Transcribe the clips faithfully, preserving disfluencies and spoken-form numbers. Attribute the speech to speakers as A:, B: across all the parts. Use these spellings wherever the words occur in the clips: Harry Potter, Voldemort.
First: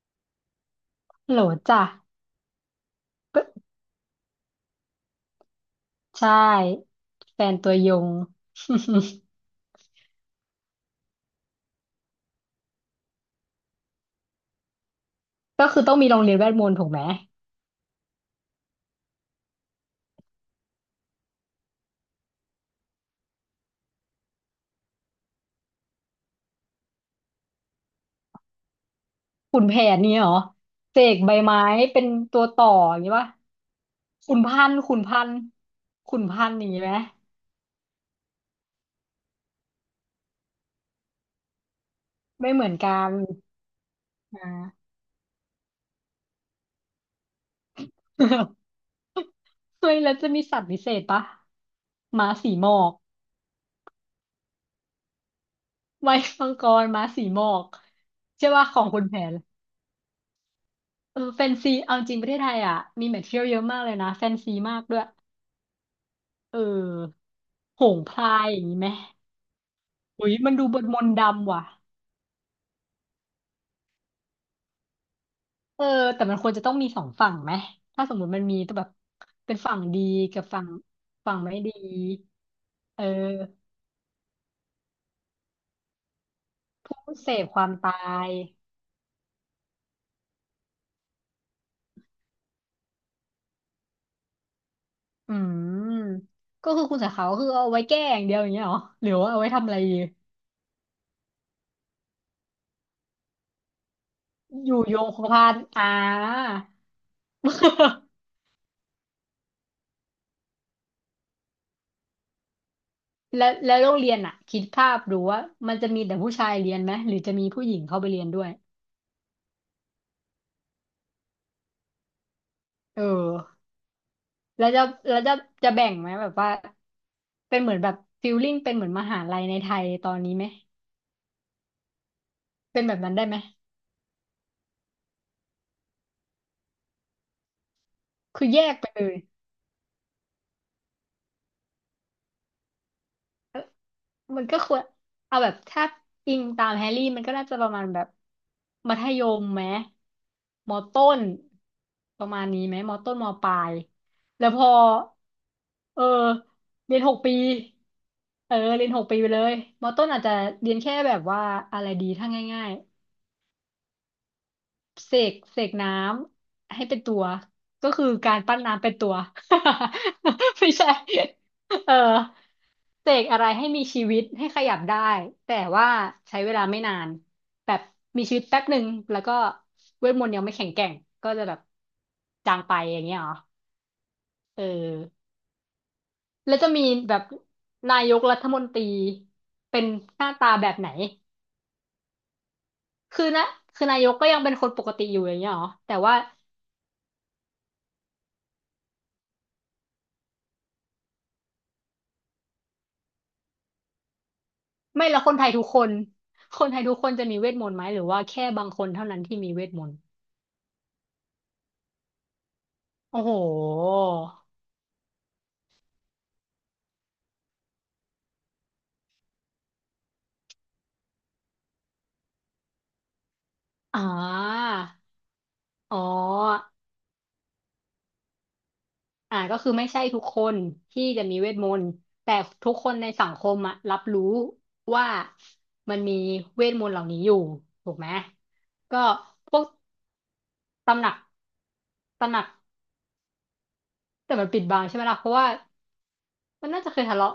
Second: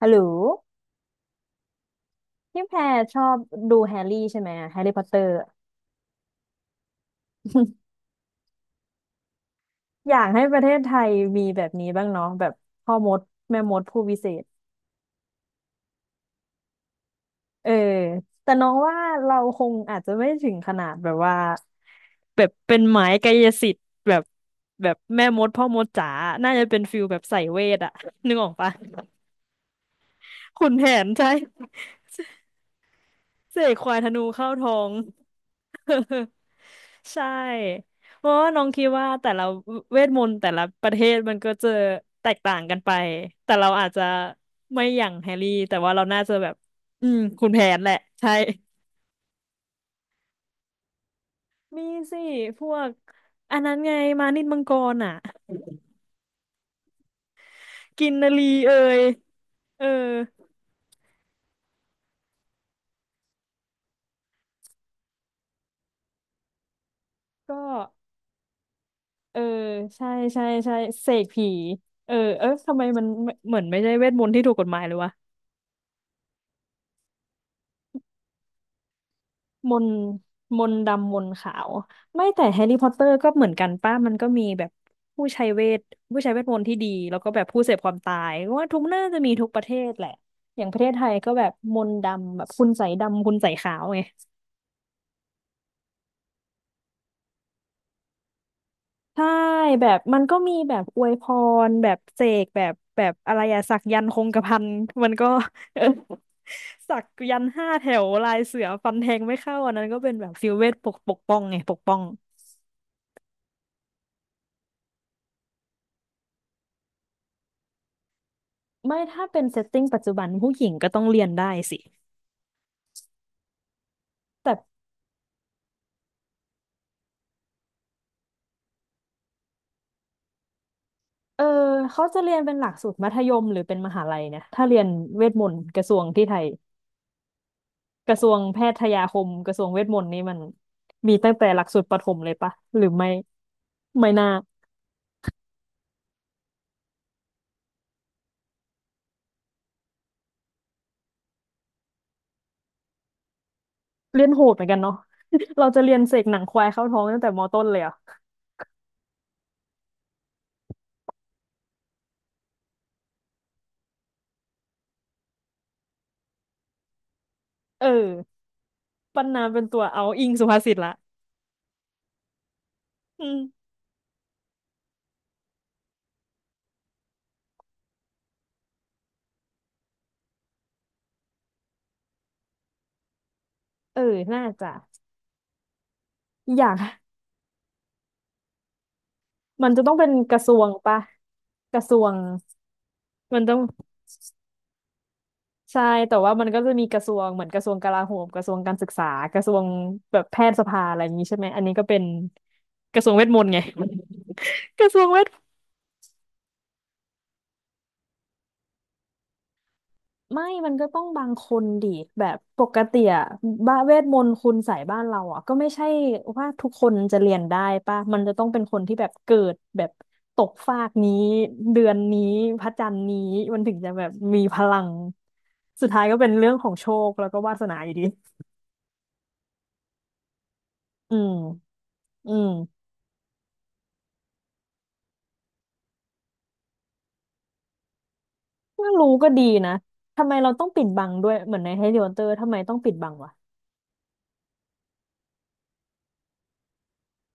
A: ฮัลโหล
B: โหลจ้ะ
A: พี่แพรชอบ
B: ก็
A: ดูแฮร์รี่ใช่ไหมแฮร์รี่พอตเตอร์
B: ใช่แฟนตัวยง
A: อยากให้ประเทศไทยมีแบบนี้บ้างเนาะแบบพ่อมดแม่มดผู้วิเศษ
B: ก็คือต้องมีโรงเรียนเวทมนต์ถูกไหม
A: เออ แต่น้องว่าเราคงอาจจะไม่ถึงขนาดแบบว่าแบบเป็นหมายกายสิทธิ์แบบแบบแม่มดพ่อมดจ๋าน่าจะเป็นฟิลแบบใส่เวทอะ นึกออกปะ
B: ขุนแผนเนี่ยเหรอ
A: ขุนแผ
B: เส
A: น
B: ก
A: ใช่
B: ใบไม้เป็นตัวต่ออย่างนี้ป่ะ
A: เสกควายธนู
B: ขุน
A: เข้า
B: พั
A: ท้
B: น
A: อ
B: ธุ์
A: ง
B: ขุนพันธุ์ขุ นพันธุ์อย่างนี้ไหม
A: ใช่เพราะว่าน้องคิดว่าแต่ละเวทมนต์แต่ละประเทศมันก็จะแตก
B: ไม่
A: ต่าง
B: เหมือ
A: กั
B: น
A: นไป
B: กัน
A: แต่เราอาจจะ
B: อ่
A: ไม่
B: า
A: อย่างแฮร์รี่แต่ว่าเราน่าจะแบบอืมคุณแผนแหละใช่
B: เฮ้ยแล้วจะมีสัตว์พิเศษปะ
A: มีสิ
B: ม้าสี
A: พ
B: หมอ
A: วก
B: ก
A: อันนั้นไงมานิดมังกรอ่ะ
B: ไว้มังกรม้าสีหมอก
A: กินนารี
B: ใช่ป่ะ
A: เอ่
B: ของขุ
A: ย
B: นแผน
A: เออ
B: เออแฟนซี เอาจริงประเทศไทยอ่ะมีแมทเทียลเยอะมากเลยนะแฟนซีมากด้วย เออ
A: ก็
B: โหงพลายอย่างนี้ไหม
A: เออใช่
B: อุ้ย
A: ใช่
B: มันดู
A: ใช่
B: บนมน
A: เส
B: ต์
A: กผี
B: ดำว่ะ
A: เออเออทำไมมันเหมือนไม่ใช่เวทมนต์ที่ถูกกฎหมายเลยวะ
B: เออแต่มันควรจะต้องมีสองฝั่งไหม ถ้าสมมุติมันมีตัวแบบเป็น
A: ม
B: ฝั่ง
A: นต์
B: ดีกับ
A: ม
B: ฝั่ง
A: นต์ดำมนต์
B: ฝั่ง
A: ขา
B: ไม่
A: ว
B: ดี
A: ไม่แต่แฮร์รี่พอตเต
B: เอ
A: อร์ก็เหมือนกั
B: อ
A: นป้ามันก็มีแบบผู้ใช้เวทผู้ใช้เวทมนต์ที่ดี
B: ผู้
A: แล้วก็
B: เส
A: แบ
B: พ
A: บ
B: ค
A: ผู้
B: วา
A: เส
B: ม
A: พค
B: ตา
A: วามตา
B: ย
A: ยก็ว่าทุกน่าจะมีทุกประเทศแหละอย่างประเทศไทยก็แบบมนต์ดำแบบคุณใสยดำคุณใสยขาวไง
B: อืม ก็คือคุณสาขาก็คือเอาไว้แก้อย่างเดียวอย่างเงี้ยเหรอหรือ
A: ใช่
B: ว่าเอาไว้ทำอะไร
A: แบ
B: ดี
A: บมันก็มีแบบอวยพรแบบเสกแบบแบบอะไรอะสักยันต์คงกระพัน
B: อยู่โย
A: มั
B: ง
A: น
B: คง
A: ก็
B: กระพัน
A: เออ
B: อ่า
A: สักยันต์ห้าแถว ลายเสือฟันแทงไม่เข้าอันนั้นก็เป็นแบบฟิลเวทปกปกป้องไงปกป้อง
B: แล้วแล้วโรงเรียนอ่ะ คิดภาพดูว่ามันจะมีแต่ผู้ชายเรียนไหมหรือจะมีผู้หญิงเข้าไปเรียนด้วย
A: ไม่ถ้าเป็นเซตติ้งปัจจุบันผู้หญิงก็ต้องเรียนได้สิ
B: เออ
A: แต่
B: แล้วจะแล้วจะจะแบ่งไหมแบบว่าเป็นเหมือนแบบฟิลลิ่งเป็นเหมือนมหาลัยในไทยตอนนี้ไหม
A: เออเขาจะเรียนเป็นหลัก
B: เป็น
A: สู
B: แบ
A: ตร
B: บ
A: มั
B: นั้น
A: ธ
B: ได้
A: ย
B: ไหม
A: มหรือเป็นมหาลัยเนี่ยถ้าเรียนเวทมนต์กระทรวงที่ไทยกระทรวง
B: คือ
A: แพ
B: แยก
A: ท
B: ไป
A: ยา
B: เล
A: ค
B: ย
A: มกระทรวงเวทมนต์นี่มันมีตั้งแต่หลักสูตรประถมเลยปะหรือไม่
B: เอ้อ
A: ไม่น่า
B: มันก็ควรเอาแบบถ้าอิงตามแฮร์รี่มันก็น่าจะประมาณแบบมัธยมไหมมอต้นประมาณนี้ไหมมอต้นมอปลาย
A: เรียนโห
B: แล้ว
A: ด
B: พ
A: เหมือ
B: อ
A: นกันเนาะ เราจะเรีย
B: เอ
A: น
B: อ
A: เสกหนังควายเข้า
B: เรี
A: ท้
B: ย
A: อ
B: น
A: ง
B: หก
A: ตั้งแต่
B: ปี
A: มต้นเลยเหรอ่ะ
B: เออเรียนหกปีไปเลยมอต้นอาจจะเรียนแค่แบบว่าอะไรดีถ้าง่ายๆ เสกเสกน้ำให้เป็นตัว
A: เอ
B: ก็คือกา
A: อ
B: รปั้นน้ำเป็นตัว
A: ปันนาเป็นตัวเอาอิงสุภา
B: ไม่
A: ษิต
B: ใช่
A: ละ
B: เออเส
A: อื
B: ก
A: ม
B: อะไรให้มีชีวิตให้ขยับได้แต่ว่าใช้เวลาไม่นานแบบมีชีวิตแป๊บหนึ่งแล้วก็เวทมนต์ยังไม่แข็งแกร่งก็จะแบบจางไปอย่างเงี้ยเหรอ
A: เออน่า
B: เออ
A: จะ
B: แล้ว
A: อ
B: จะ
A: ยาก
B: มีแบบนายกรัฐมนตรี
A: มัน
B: เป็
A: จะ
B: น
A: ต้องเป็น
B: หน้า
A: กระท
B: ตา
A: รว
B: แบ
A: ง
B: บไหน
A: ปะกระทรวง
B: คือ
A: มัน
B: นะ
A: ต้อง
B: คือนายกก็ยังเป็นคนปกติอยู่อย่างเงี้ยเหรอ
A: ใช่
B: แต่
A: แต่
B: ว่า
A: ว่ามันก็จะมีกระทรวงเหมือนกระทรวงกลาโหมกระทรวงการศึกษากระทรวงแบบแพทยสภาอะไรอย่างนี้ใช่ไหมอันนี้ก็เป็นกระทรวงเวทมนต์ไง กระทรว
B: ไม่
A: งเว
B: แล้ว
A: ท
B: คนไทยทุกคน คนไทยทุกคนจะมีเวทมนต์ไหมหรือว่าแค่บางคนเท่านั้นที่มีเวทมนต์
A: ไม่มันก็ต้องบางคนดิแบบปกติ
B: โอ้
A: อะ
B: โห
A: บ้าเวทมนต์คุณใส่บ้านเราอะก็ไม่ใช่ว่าทุกคนจะเรียนได้ป่ะมันจะต้องเป็นคนที่แบบเกิดแบบตกฟากนี้เดือนนี้พระจันทร์นี้มันถึงจะ
B: อ่
A: แบบมีพ
B: า
A: ลังสุด
B: อ๋อ
A: ท้ายก็เป็นเรื่องของโชคแล้วก็วาสนาอยู่ดี
B: อ่าก็คือไม่ใช่ทุกคนที่
A: อื
B: จะ
A: ม
B: มีเวทมนต์
A: อื
B: แต่
A: ม
B: ทุกคนในสังคมอะรับรู้ว่ามันมีเวทมนต์เหล่านี้อยู่ถูกไหม
A: ถ้า
B: ก็
A: รู้ก็ดี
B: พวก
A: นะ ทำไมเราต้องปิด
B: ตำ
A: บั
B: หนั
A: ง
B: ก
A: ด้วย เหมือนในแฮร์รี่พอตเตอ
B: ตำ
A: ร์
B: หนัก
A: ทำไมต้องปิดบังวะ
B: แต่มันปิดบังใช่ไหมล่ะเพราะว่า มันน่าจะเคยทะเลาะ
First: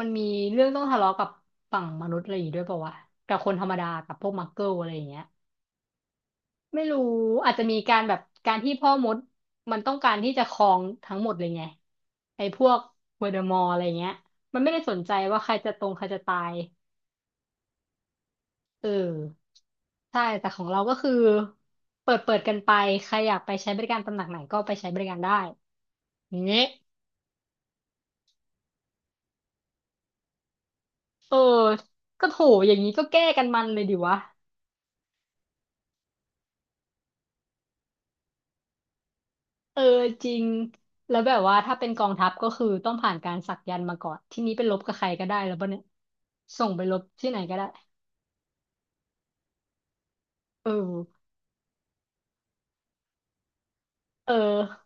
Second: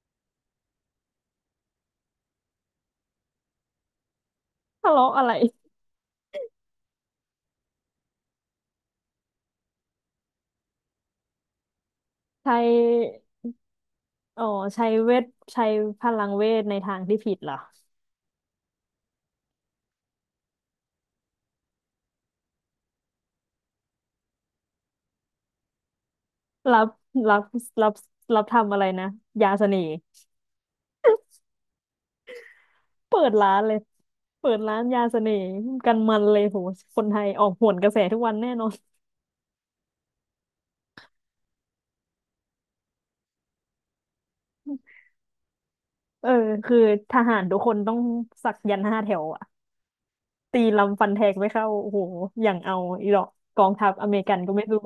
B: มันมีเรื่องต้องทะเลาะกับฝั่งมนุษย์อะไรอย่างงี้ด้วยป่าวะกับคนธรรมดากับพวกมักเกิลอะ
A: ทะ
B: ไรอย่าง
A: เลาะ
B: เงี้ย
A: อะไร
B: ไม่รู้อาจจะมีการแบบการที่พ่อมดมันต้องการที่จะครองทั้งหมดเลยไงไอ้
A: ใช
B: พวกเว
A: ้
B: อร์เดอมอร์อะไรเงี้ย
A: อ๋อ
B: มันไม่ได้
A: ใช้
B: สน
A: เว
B: ใจ
A: ท
B: ว่าใคร
A: ใช้
B: จะตรงใค
A: พ
B: รจะ
A: ลัง
B: ตา
A: เว
B: ย
A: ทในทางที่ผิดเหรอ
B: เออใช่แต่ของเราก็คือเปิดเปิดกันไปใครอยากไปใช้บริการตำหนักไหนก็ไปใช้บริการได้อย่างเงี้ย
A: รับรับรับรับทำอะไรนะยาเสน่ห์
B: เออก็โถอย่างนี้ก็
A: เปิ
B: แก้
A: ด
B: กัน
A: ร้าน
B: มัน
A: เล
B: เล
A: ย
B: ยดิวะ
A: เปิดร้านยาเสน่ห์กันมันเลยโหคนไทยออกโหนกระแสทุกวันแน่นอน
B: เออจริงแล้วแบบว่าถ้าเป็นกองทัพก็คือต้องผ่านการสักยันต์มาก่อนที่นี้ไปรบกับใครก็ได้แล้วป่ะเนี่ย
A: เออ
B: ส่ง
A: คือ
B: ไปรบ
A: ท
B: ที่
A: หา
B: ไหน
A: ร
B: ก็
A: ทุก
B: ได้
A: คนต้องสักยันต์ห้าแถวอะตี
B: เออ
A: ลำฟันแทงไม่เข้าโอ้โหอย่างเอาอีหรอกกองทัพอเมริ
B: เอ
A: กันก็ไม่รู้
B: อ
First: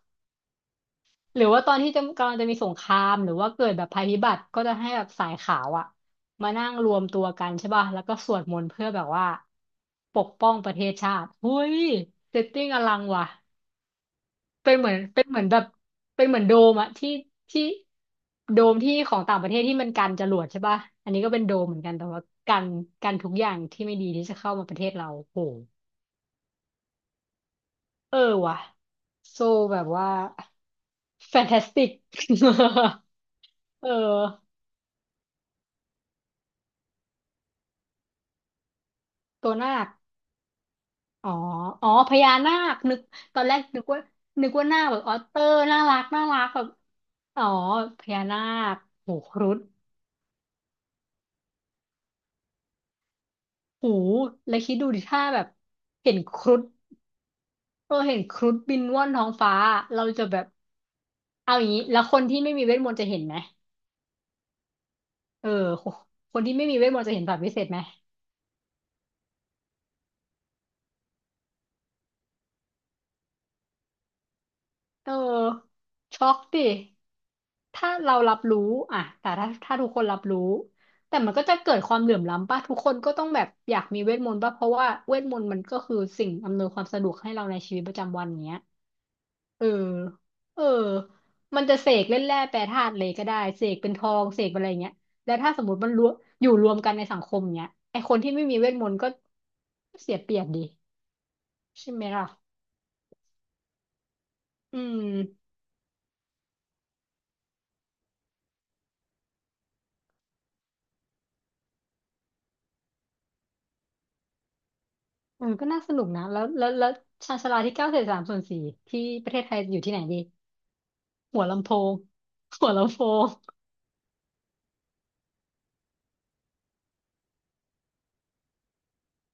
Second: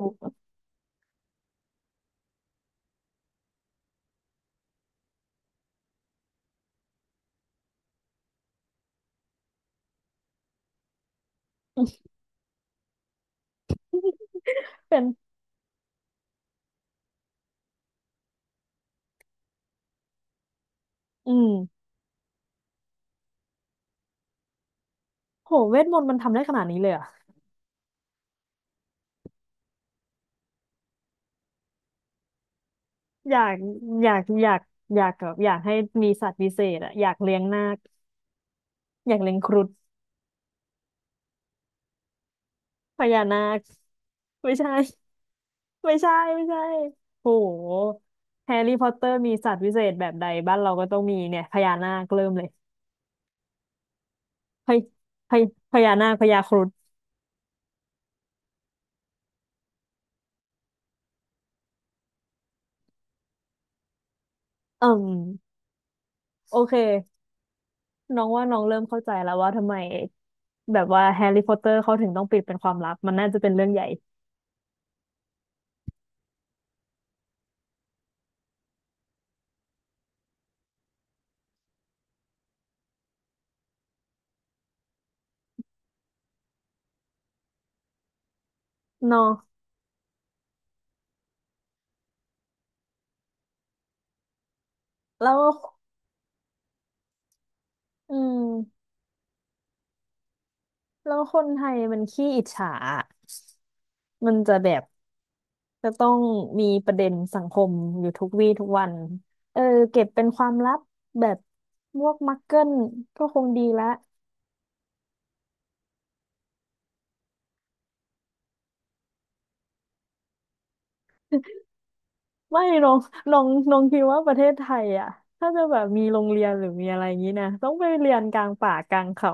B: หรือว่าตอนที่จะกำลังจะมีสงครามหรือว่าเกิดแบบภัยพิบัติก็จะให้แบบสายขาวอะมานั่งรวมตัวกันใช่ป่ะแล้วก็สวดมนต์เพื่อแบบว่าปกป้องประเทศชาติเฮ้ยเซตติ้งอลังว่ะ เป็ นเหมือ
A: เป็
B: น
A: น
B: เป็นเหมือนแบบเป็นเหมือนโดมอะที่ที่โดมที่ของต่างประเทศที่มันกันจรวดใช่ป่ะอันนี้ก็
A: อื
B: เป็นโด
A: ม
B: มเหมือนกันแต่ว่ากันกันทุกอย่างที่ไม่ดีที่จะเข้ามาประเทศเราโห
A: โหเวทมนต์มันทำได้ขนาดนี้เลยเหรอ่ะ
B: เออว่ะโซแบบว่าแฟนตาสติก
A: อยาก
B: เ
A: อยาก
B: อ
A: อ
B: อ
A: ยากอยากแบบอยากให้มีสัตว์พิเศษอะอยากเลี้ยงนาคอยากเลี้ยงค
B: ตัว
A: รุฑ
B: นาคอ๋ออ๋อพญานาคนึ
A: พ
B: ก
A: ญา
B: ต
A: นา
B: อนแรก
A: ค
B: นึกว่านึ
A: ไม่
B: กว่า
A: ใช่
B: หน้าคแบบออเตอร์น่า
A: ไม่
B: รัก
A: ใช่
B: น่ารั
A: ไม่
B: ก
A: ใช่
B: แบบ
A: โห
B: อ๋อพญานา
A: แฮร์รี่
B: ค
A: พอตเตอ
B: โห
A: ร์มี
B: ครุ
A: สัต
B: ฑ
A: ว์พิเศษแบบใดบ้านเราก็ต้องมีเนี่ยพญานาคเริ่มเลย
B: หูแล้ว
A: พ
B: คิด
A: ญ
B: ดูดิถ้า
A: พ
B: แบ
A: ญ
B: บ
A: พญานา
B: เห็
A: ค
B: น
A: พ
B: ค
A: ญาค
B: รุ
A: รุ
B: ฑ
A: ฑ
B: เราเห็นครุฑบินว่อนท้องฟ้าเราจะแบบเอาอย่างนี้แล้วคนที่ไม่มีเวทมนต์จะเห็นไหม
A: อืม
B: เออคนที่
A: โอ
B: ไม่
A: เค
B: มีเวทมนต์จะเห็นสัตว์วิเศษไหม
A: น้องว่าน้องเริ่มเข้าใจแล้วว่าทำไมแบบว่าแฮร์รี่พอตเตอร์เขาถึงต้องปิดเป็นความลับมันน่าจะเป็นเรื่องใหญ่
B: เออช็อกดิถ้าเรารับรู้อ่ะแต่ถ้าถ้าทุกคนรับรู้แต่มันก็จะเกิดความเหลื่อมล้ำป่ะทุกคนก็ต้องแบบอยากมีเวทมนต์ป่ะเพราะว่าเวทมนต์มันก็คือสิ่งอำนวยความสะดวกให้เราในชีวิตประจำวันเนี้ย
A: เนาะ
B: เออเออมันจะเสกเล่นแร่แปรธาตุเลยก็ได้เสกเป็นทองเสกเป็นอะไรเงี้ยแล้
A: แล้
B: ว
A: ว
B: ถ้าสมมติมันรวมอยู่รวมกันในสังคมเงี้ยไอค
A: อื
B: นที่
A: ม
B: ไม่มีเวทมนต์ก็เสียเปรียบดี
A: แล้วคนไทย
B: ใช่
A: มัน
B: ไหมล่ะ
A: ขี้อิจฉาอะมันจะแบ
B: อื
A: บ
B: ม
A: จะต้องมีประเด็นสังคมอยู่ทุกวี่ทุกวันเออเก็บเป็นความลับแบบพวกมักเกิลก็คงดีละ
B: เออก็น่าสนุกนะแล้วแล้วแล้วชาญชาลาที่เก้าเศษสามส่วนสี่ที่ประเทศไทยอยู่ที่ไหนดีหัวลำโพง
A: ไม่
B: หัว
A: ลอ
B: ลำ
A: ง
B: โพง
A: ลองลองคิดว่าประเทศไทยอ่ะถ้าจะแบบมีโรงเรียนหรือมีอะไรอย่างนี้นะต้องไปเรียนกลางป่ากลางเขา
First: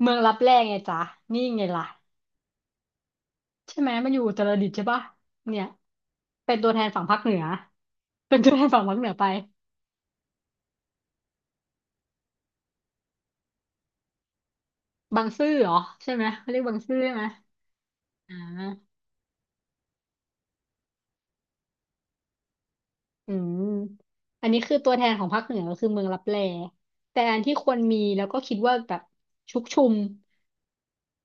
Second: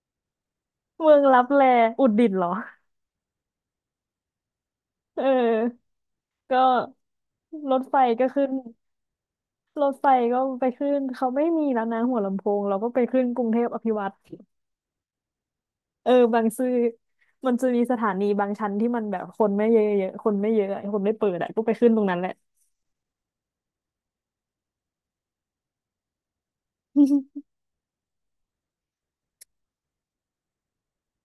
B: เมืองลับแลไงจ๊ะ
A: เมืองลั
B: นี่
A: บแล
B: ไงล่ะ
A: อุตรดิตถ์เหรอ
B: ใช่ไหมมันอยู่อุตรดิตถ์ใช่ปะ
A: เอ
B: เนี่
A: อ
B: ยเป็น
A: ก็
B: ตัวแทนฝั่งภาคเหนือ
A: รถไฟก็
B: เป็น
A: ขึ้
B: ตั
A: น
B: วแทนฝั่งภาคเหนือไป
A: รถไฟก็ไปขึ้นเขาไม่มีแล้วนะหัวลำโพงเราก็ไปขึ้นกรุงเทพอภิวัตน์
B: บางซื่อเหรอ
A: เอ
B: ใช่
A: อ
B: ไหม
A: บาง
B: เขาเรียก
A: ซื่อ
B: บางซื่อใช่ไหม
A: มันจะมีสถานี
B: อ่า
A: บางชั้นที่มันแบบคนไม่เยอะๆคนไม่เยอะอะคนไม่เปิดอะก็ไปขึ้นตรงนั้นแหละ
B: อืมอันนี้คือตัวแทนของภาคเหนือก็คือเมืองลับแลแต่อัน
A: อ
B: ที่ควรมีแล้วก็คิดว่าแบบชุกชุม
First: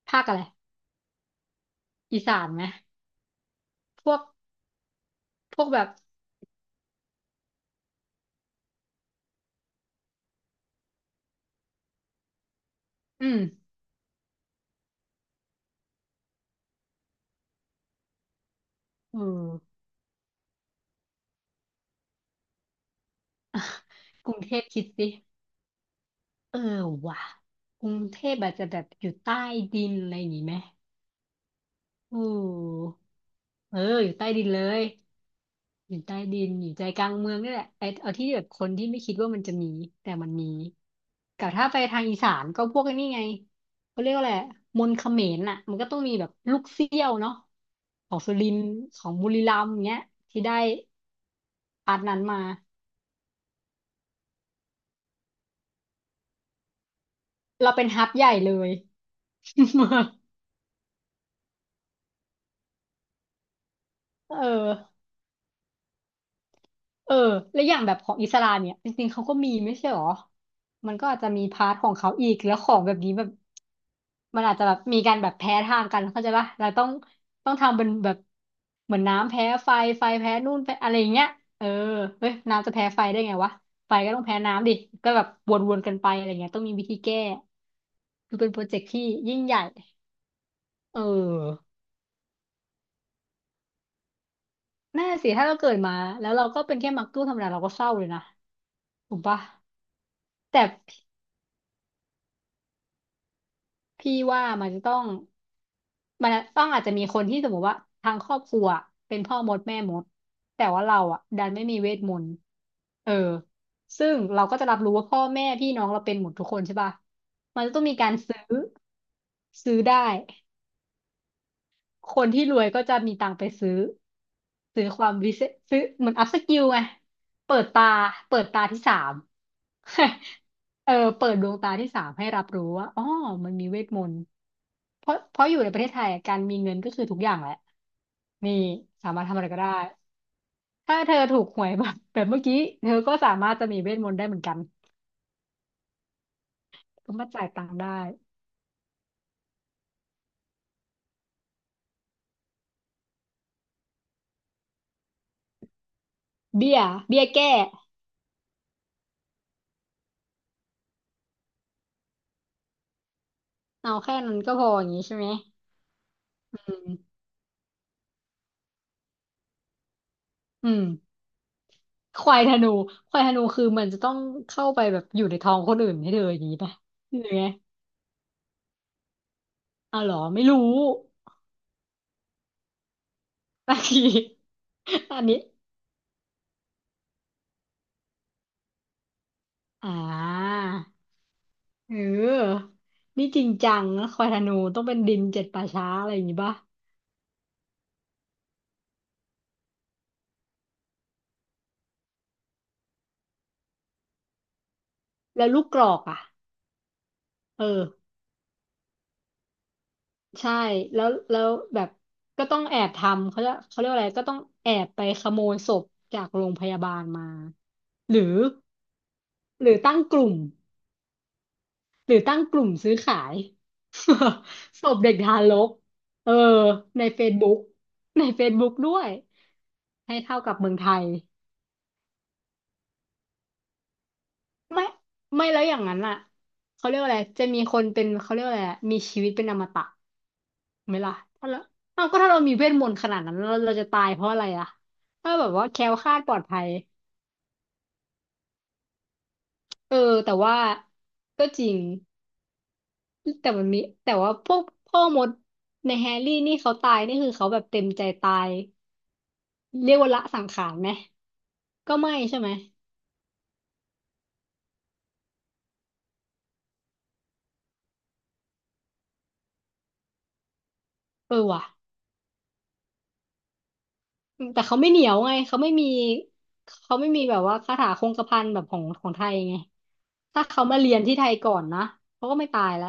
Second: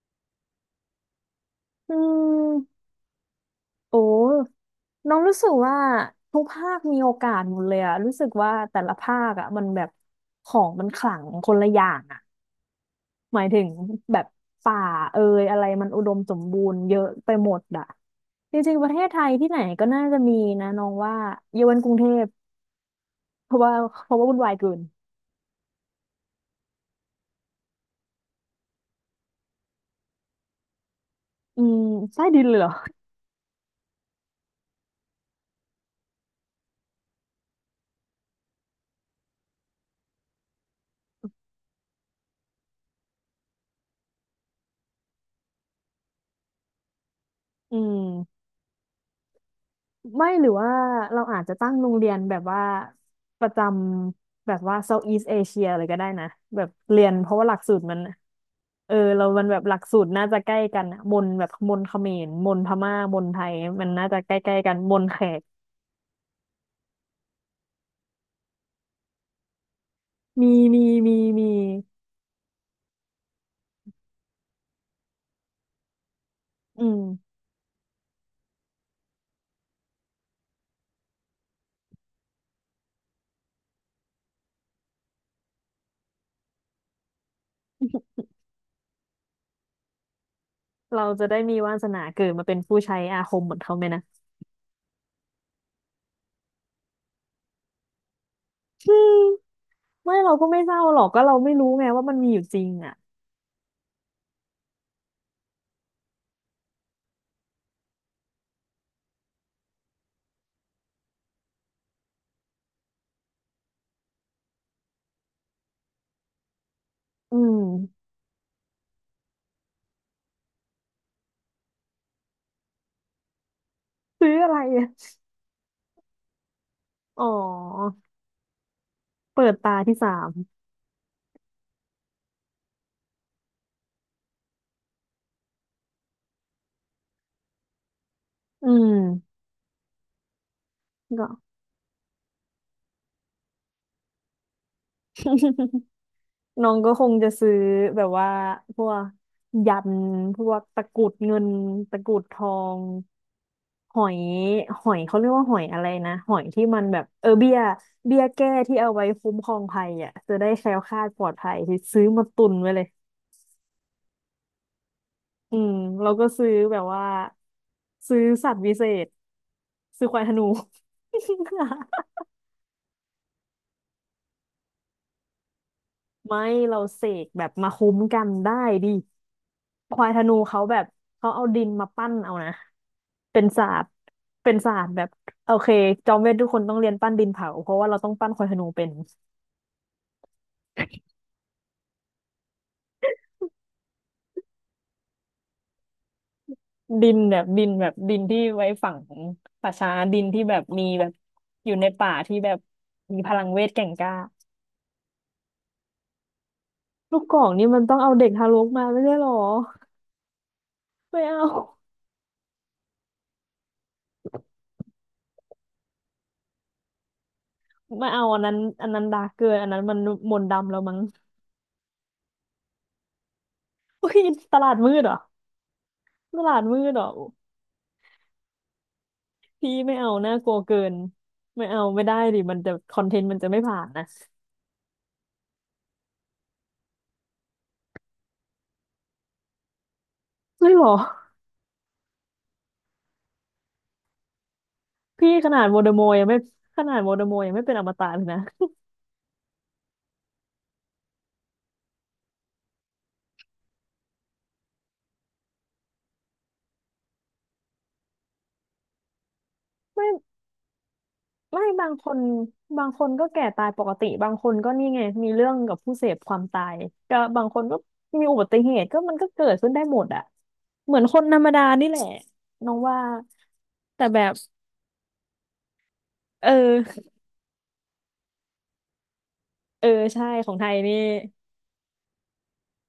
B: ภาคอะไร
A: ื
B: อีสานไหม
A: ม
B: พ
A: โอ้
B: วก
A: น้องรู้สึก
B: พวก
A: ว่า
B: แบบ
A: ทุกภาคมีโอกาสหมดเลยอะรู้สึกว่าแต่ละภาคอะมันแบบของมันขลังคนละอย่างอะ
B: อื
A: ห
B: ม
A: มายถึงแบบป่าเอ่ยอะไรมันอุดมสมบูรณ์เยอะไปหมดอะจริงๆประเทศไท
B: เอ
A: ยที่ไหน
B: อ
A: ก็น่าจะมีนะน้องว่าเยาวันกรุงเทพเพราะว่าเพราะ ว่า
B: กรุ
A: วุ่น
B: งเท
A: วาย
B: พ
A: เกิน
B: คิดสิเออว่ะกรุงเทพอาจจะแบบอยู่ใต้ดินอะไรอย่างงี้ไหม
A: อืม
B: เ
A: ใต้ดินเลยเหรอ
B: ออเอออยู่ใต้ดินเลย อยู่ใต้ดินอยู่ใจกลางเมืองนี่แหละไอ้เอาที่แบบคนที่ไม่คิดว่ามันจะมีแต่มันมีกับถ้าไปทางอีสานก็พวกไอ้นี่ไงเขาเรียกว่าอะไรมนต์เขมรน่ะมันก็ต้องมีแบบลูกเสี้ยวเนาะ
A: อื
B: ของสุ
A: ม
B: รินทร์ของบุรีรัมย์อย่างเงี้ย
A: ไม่
B: ที่
A: หรือ
B: ได้
A: ว่าเราอาจจะตั้งโรง
B: อาร์ท
A: เรีย
B: นั้
A: น
B: น
A: แบ
B: มา
A: บว่าประจำแบบว่า Southeast Asia เลยก็ได้นะแบบเรียนเพราะว่าหลัก
B: เรา
A: สูตร
B: เป็น
A: มัน
B: ฮับใหญ่เลย
A: เออเรามันแบบหลักสูตร น่าจะใกล้กันอะมนแบบมนเขมรมนพม่ามนไทยมันน่าจะใก
B: เอ
A: ล้ๆกันม
B: อ
A: นแขก
B: เออและอย่างแบบของอิสลามเนี่ยจริงๆเขาก็มีไม่ใช่หรอ
A: มีมี
B: มันก็
A: มี
B: อาจจะมี
A: มี
B: พาร์ทของเขาอีกแล้วของแบบนี้แบบมันอาจจะแบบมีการแบบแพ้ทางกันเข้าใจปะเราต้อ
A: อื
B: ง
A: ม
B: ต้องทำเป็นแบบเหมือนน้ำแพ้ไฟไฟแพ้นู่นแพ้อะไรอย่างเงี้ยเออเฮ้ยน้ำจะแพ้ไฟได้ไงวะไฟก็ต้องแพ้น้ำดิก็แบบวนๆกันไปอะไรเงี้ยต้องมีวิธีแก้คือเป็นโปรเจกต์ที่ยิ่งใหญ่เ
A: เราจะได้มี
B: ออ
A: วาสนาเกิดมาเป็นผู้ใช้อาคมเหมือนเขาไหมนะ
B: น่าสิถ้าเราเกิดมาแล้วเราก็เป็นแค่มักตู้ธรรมดาเราก็เศร้าเลยนะ
A: อื
B: ถู
A: ม
B: กปะ
A: ไม่เราก็ไม่
B: แต่
A: เศร้าหรอกก็เราไม่รู้ไงว่ามันมีอยู่จริงอ่ะ
B: พี่ว่ามันจะต้องมันต้องอาจจะมีคนที่สมมติว่าทางครอบครัวเป็นพ่อมดแม่มดแต่ว่าเราอ่ะดันไม่มีเวทมนต์เออซึ่งเราก็จะรับรู้ว่าพ่อแม่พี่น้องเราเป็นหมดทุกคนใช่ป่ะ
A: อื
B: มั
A: ม
B: นจะต้องมีการซื้อซื้อได้ คนที่รวยก็จะมีตังค์ไปซื้อ
A: ซื้ออะไร
B: ซื้
A: อะ
B: อความวิเศษซื้อเหมือนอัพสกิลไง
A: อ๋
B: เปิดตา
A: อ
B: เปิดตาที่สาม
A: เปิดตาที่สาม
B: เออเปิดดวงตาที่สามให้รับรู้ว่าอ๋อมันมีเวทมนต์เพราะเพราะอยู่ในประเทศไทยอะการมีเงินก็คือทุกอย่างแหละนี่
A: อื
B: สามารถทำ
A: ม
B: อะไรก็ได้ถ้าเธอ
A: ก็
B: ถูกหวยแบบแบบเมื่อกี้เธอก็สามารถจะมีเวทมนต์ได้เหมือนกัน
A: น้องก็ค
B: ก็
A: ง
B: มา
A: จะ
B: จ่าย
A: ซื้อ
B: ตังค์ได้
A: แบบว่าพวกยันพวกตะกรุดเงินตะกรุดทองหอยหอยเขาเรียกว่าหอยอะไรนะหอยที่
B: เบี้
A: มั
B: ย
A: นแบบ
B: เบี้
A: เอ
B: ย
A: อเบี้
B: แก้
A: ยเบี้ยแก้ที่เอาไว้คุ้มครองภัยอ่ะจะได้แคล้วคลาดปลอดภัยที่ซื้อมาตุนไว้เลย
B: เอาแค่นั้นก็พออย่างนี้ใช่ไหม
A: อืมเราก็ซื้อแบบ
B: อื
A: ว่า
B: ม
A: ซื้อสัตว์วิเศษซื้อควายธนู
B: อืม ควายธนูควายธนูคือมันจะต้องเข้าไปแบบอยู่ในท้องคนอื่นให้เธออ
A: ไม่
B: ย่างนี้ป่ะ
A: เราเส
B: หรื
A: ก
B: อ
A: แบ
B: ไง
A: บมาคุ้มกันได้ดิค
B: อ้าว
A: วา
B: เห
A: ย
B: รอ
A: ธนู
B: ไม่รู้
A: เขาแบบเขาเอาดินมาปั้นเอานะเป็นศา
B: บา
A: ส
B: ง
A: ตร์
B: ที
A: เป็นศาสตร์แบบ
B: อันนี้
A: โอเคจอมเวททุกคนต้องเรียนปั้นดินเผาเพราะว่าเราต้องปั้นควายธนูเป็น
B: อ่าเออนี่จริงจังนะควายธนูต้องเป็นดินเจ็ดป่าช้าอะไรอย่างนี้ป่ะ
A: ดินแบบดินแบบดินที่ไว้ฝังป่าช้าดินที่แบบมีแบบอยู่ในป่าที่แบบมีพลังเวทแก่งกล้า
B: แล้วลูกกรอกอ่ะ
A: ลูกกอก
B: เอ
A: นี่มั
B: อ
A: นต้องเอาเด็กทารกมาไม่ใช่หรอ
B: ใช่แล้ว
A: ไม่
B: แล้
A: เอา
B: วแบบก็ต้องแอบทำเขาจะเขาเรียกว่าอะไรก็ต้องแอบไปขโมยศพจากโรงพยาบาลมา
A: ไม่
B: หรื
A: เอา
B: อ
A: อันนั้นอันนั้นดาร์กเกิน
B: ห
A: อัน
B: รือ
A: นั้นมั
B: ตั้
A: น
B: งกลุ่
A: ม
B: ม
A: นต์ดำแล้วมั้ง
B: หรือตั้งกลุ่มซื้อขาย
A: อุ้ยตลาด
B: ศ
A: มื
B: พ
A: ดเหร
B: เด็ก
A: อ
B: ทารกเออ
A: ตลาดมืดเหร
B: ใน
A: อ
B: Facebook ใน เฟซบุ๊ก ด้วย
A: พี่ไม่เอา
B: ให้
A: น่า
B: เท่า
A: ก
B: กั
A: ลั
B: บ
A: ว
B: เมือ
A: เกิ
B: งไท
A: น
B: ย
A: ไม่เอาไม่ได้ดิมันจะคอนเทนต์มันจะไม่ผ่านนะ
B: ไม่ไม่แล้วอย่างนั้นอ่ะเขาเรียกว่าอะไรจะมีคนเป็นเขาเรียกว่าอะไรอะมีชีวิตเป็นอมตะ
A: ไม่หรอ
B: ไหมล่ะถ้าเราเอาก็ถ้าเรามีเวทมนต์ขนาดนั้นเราเราจะตายเพราะอะไรอ่ะ
A: พี่
B: ถ้าแบ
A: ข
B: บ
A: นาด
B: ว่า
A: โว
B: แค
A: ล
B: ล้
A: เดอ
B: ว
A: ม
B: ค
A: อร์
B: ลาด
A: ยัง
B: ปล
A: ไม่
B: อดภัย
A: ขนาดโวลเดอมอร์ยังไม่เป็นอมตะเลยนะ
B: เออแต่ว่าก็จริง แต่มันมีแต่ว่าพวกพ่อมดในแฮร์รี่นี่เขาตายนี่คือเขาแบบเต็มใจตาย เรียก
A: ไม่
B: ว่าละสังขารไหม
A: ไม่บาง
B: ก็
A: ค
B: ไม่
A: น
B: ใช่ไหม
A: บางคนก็แก่ตายปกติบางคนก็นี่ไงมีเรื่องกับผู้เสพความตายก็บางคนก็มีอุบัติเหตุก็มันก็เกิดขึ้นได้หมดอะเหมือนคน
B: เอ
A: ธร
B: อ
A: รมดา
B: ว่ะ
A: นี่แหละน้องว่าแต่แบบ
B: แต่เขาไม่เหนียวไงเขาไม่มี
A: เอ
B: เขา
A: อ
B: ไม่มีแบบว่าคาถาคงกระพันแบบของของไทยไง
A: เออใช่
B: ถ้า
A: ของ
B: เขา
A: ไทย
B: มาเรี
A: นี่
B: ยนที่ไทยก่อนนะเขาก็ไม่ตายแล้ว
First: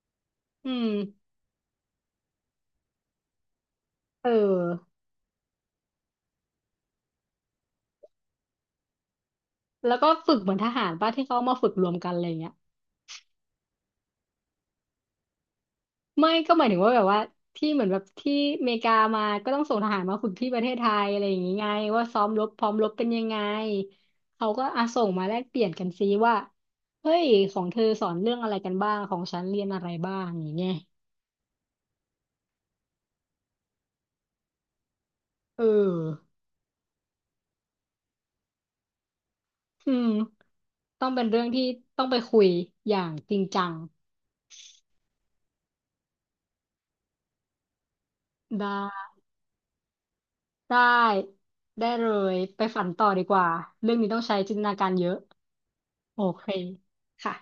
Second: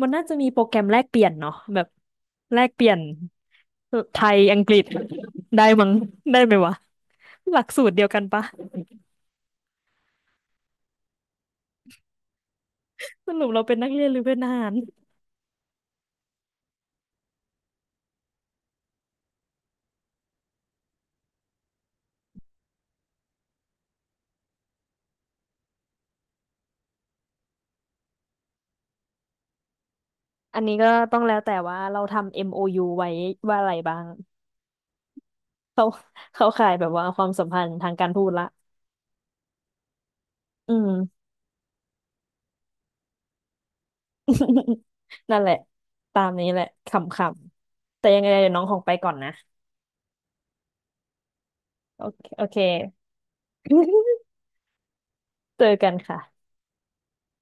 A: มันน่าจะมีโปร
B: อื
A: แกรม
B: ม
A: แลกเปลี่ยนเนาะแบบแลกเปลี่ยนไท
B: เออ
A: ยอังกฤษได้มั้งได้ไหมวะหลักสูตรเดียวกันปะ
B: แล้วก็ฝึกเหมือนทหารป่ะที่เขามาฝึกรวมกันอะไรอย่างเงี้ย
A: สรุปเราเป็นนักเรียนหรือเป็นทหาร
B: ไม่ก็หมายถึงว่าแบบว่าที่เหมือนแบบที่อเมริกามาก็ต้องส่งทหารมาฝึกที่ประเทศไทยอะไรอย่างงี้ไงว่าซ้อมรบพร้อมรบเป็นยังไงเขาก็อาส่งมาแลกเปลี่ยนกันซิว่าเฮ้ยของเธอสอนเรื่องอะไรกันบ้างของฉันเรียนอะไรบ้างอย่าง
A: อัน
B: เงี้ย
A: นี้ก็ต้องแล้วแต่ว่าเราทำ เอ็ม โอ ยู ไว้ว่าอะไรบ้าง
B: เ
A: เขา
B: ออ
A: เขาขายแบบว่าความสัมพันธ์ทางการทูตละ
B: อืม
A: อืม
B: ต้องเป็นเรื่องที่ต้องไปคุยอย่างจริงจัง
A: นั่นแหละตามนี้แหละขำๆแต่ยังไงเดี๋ยวน้อง
B: ได้
A: ของไปก่อนนะ
B: ได้ได้
A: โอ
B: เล
A: เค
B: ย
A: โอเค
B: ไปฝันต่อดีกว่าเรื่องนี้ต้อง ใช้จินตนาการเยอะ
A: เจอกัน
B: โอเค
A: ค่ะ
B: ค่ะ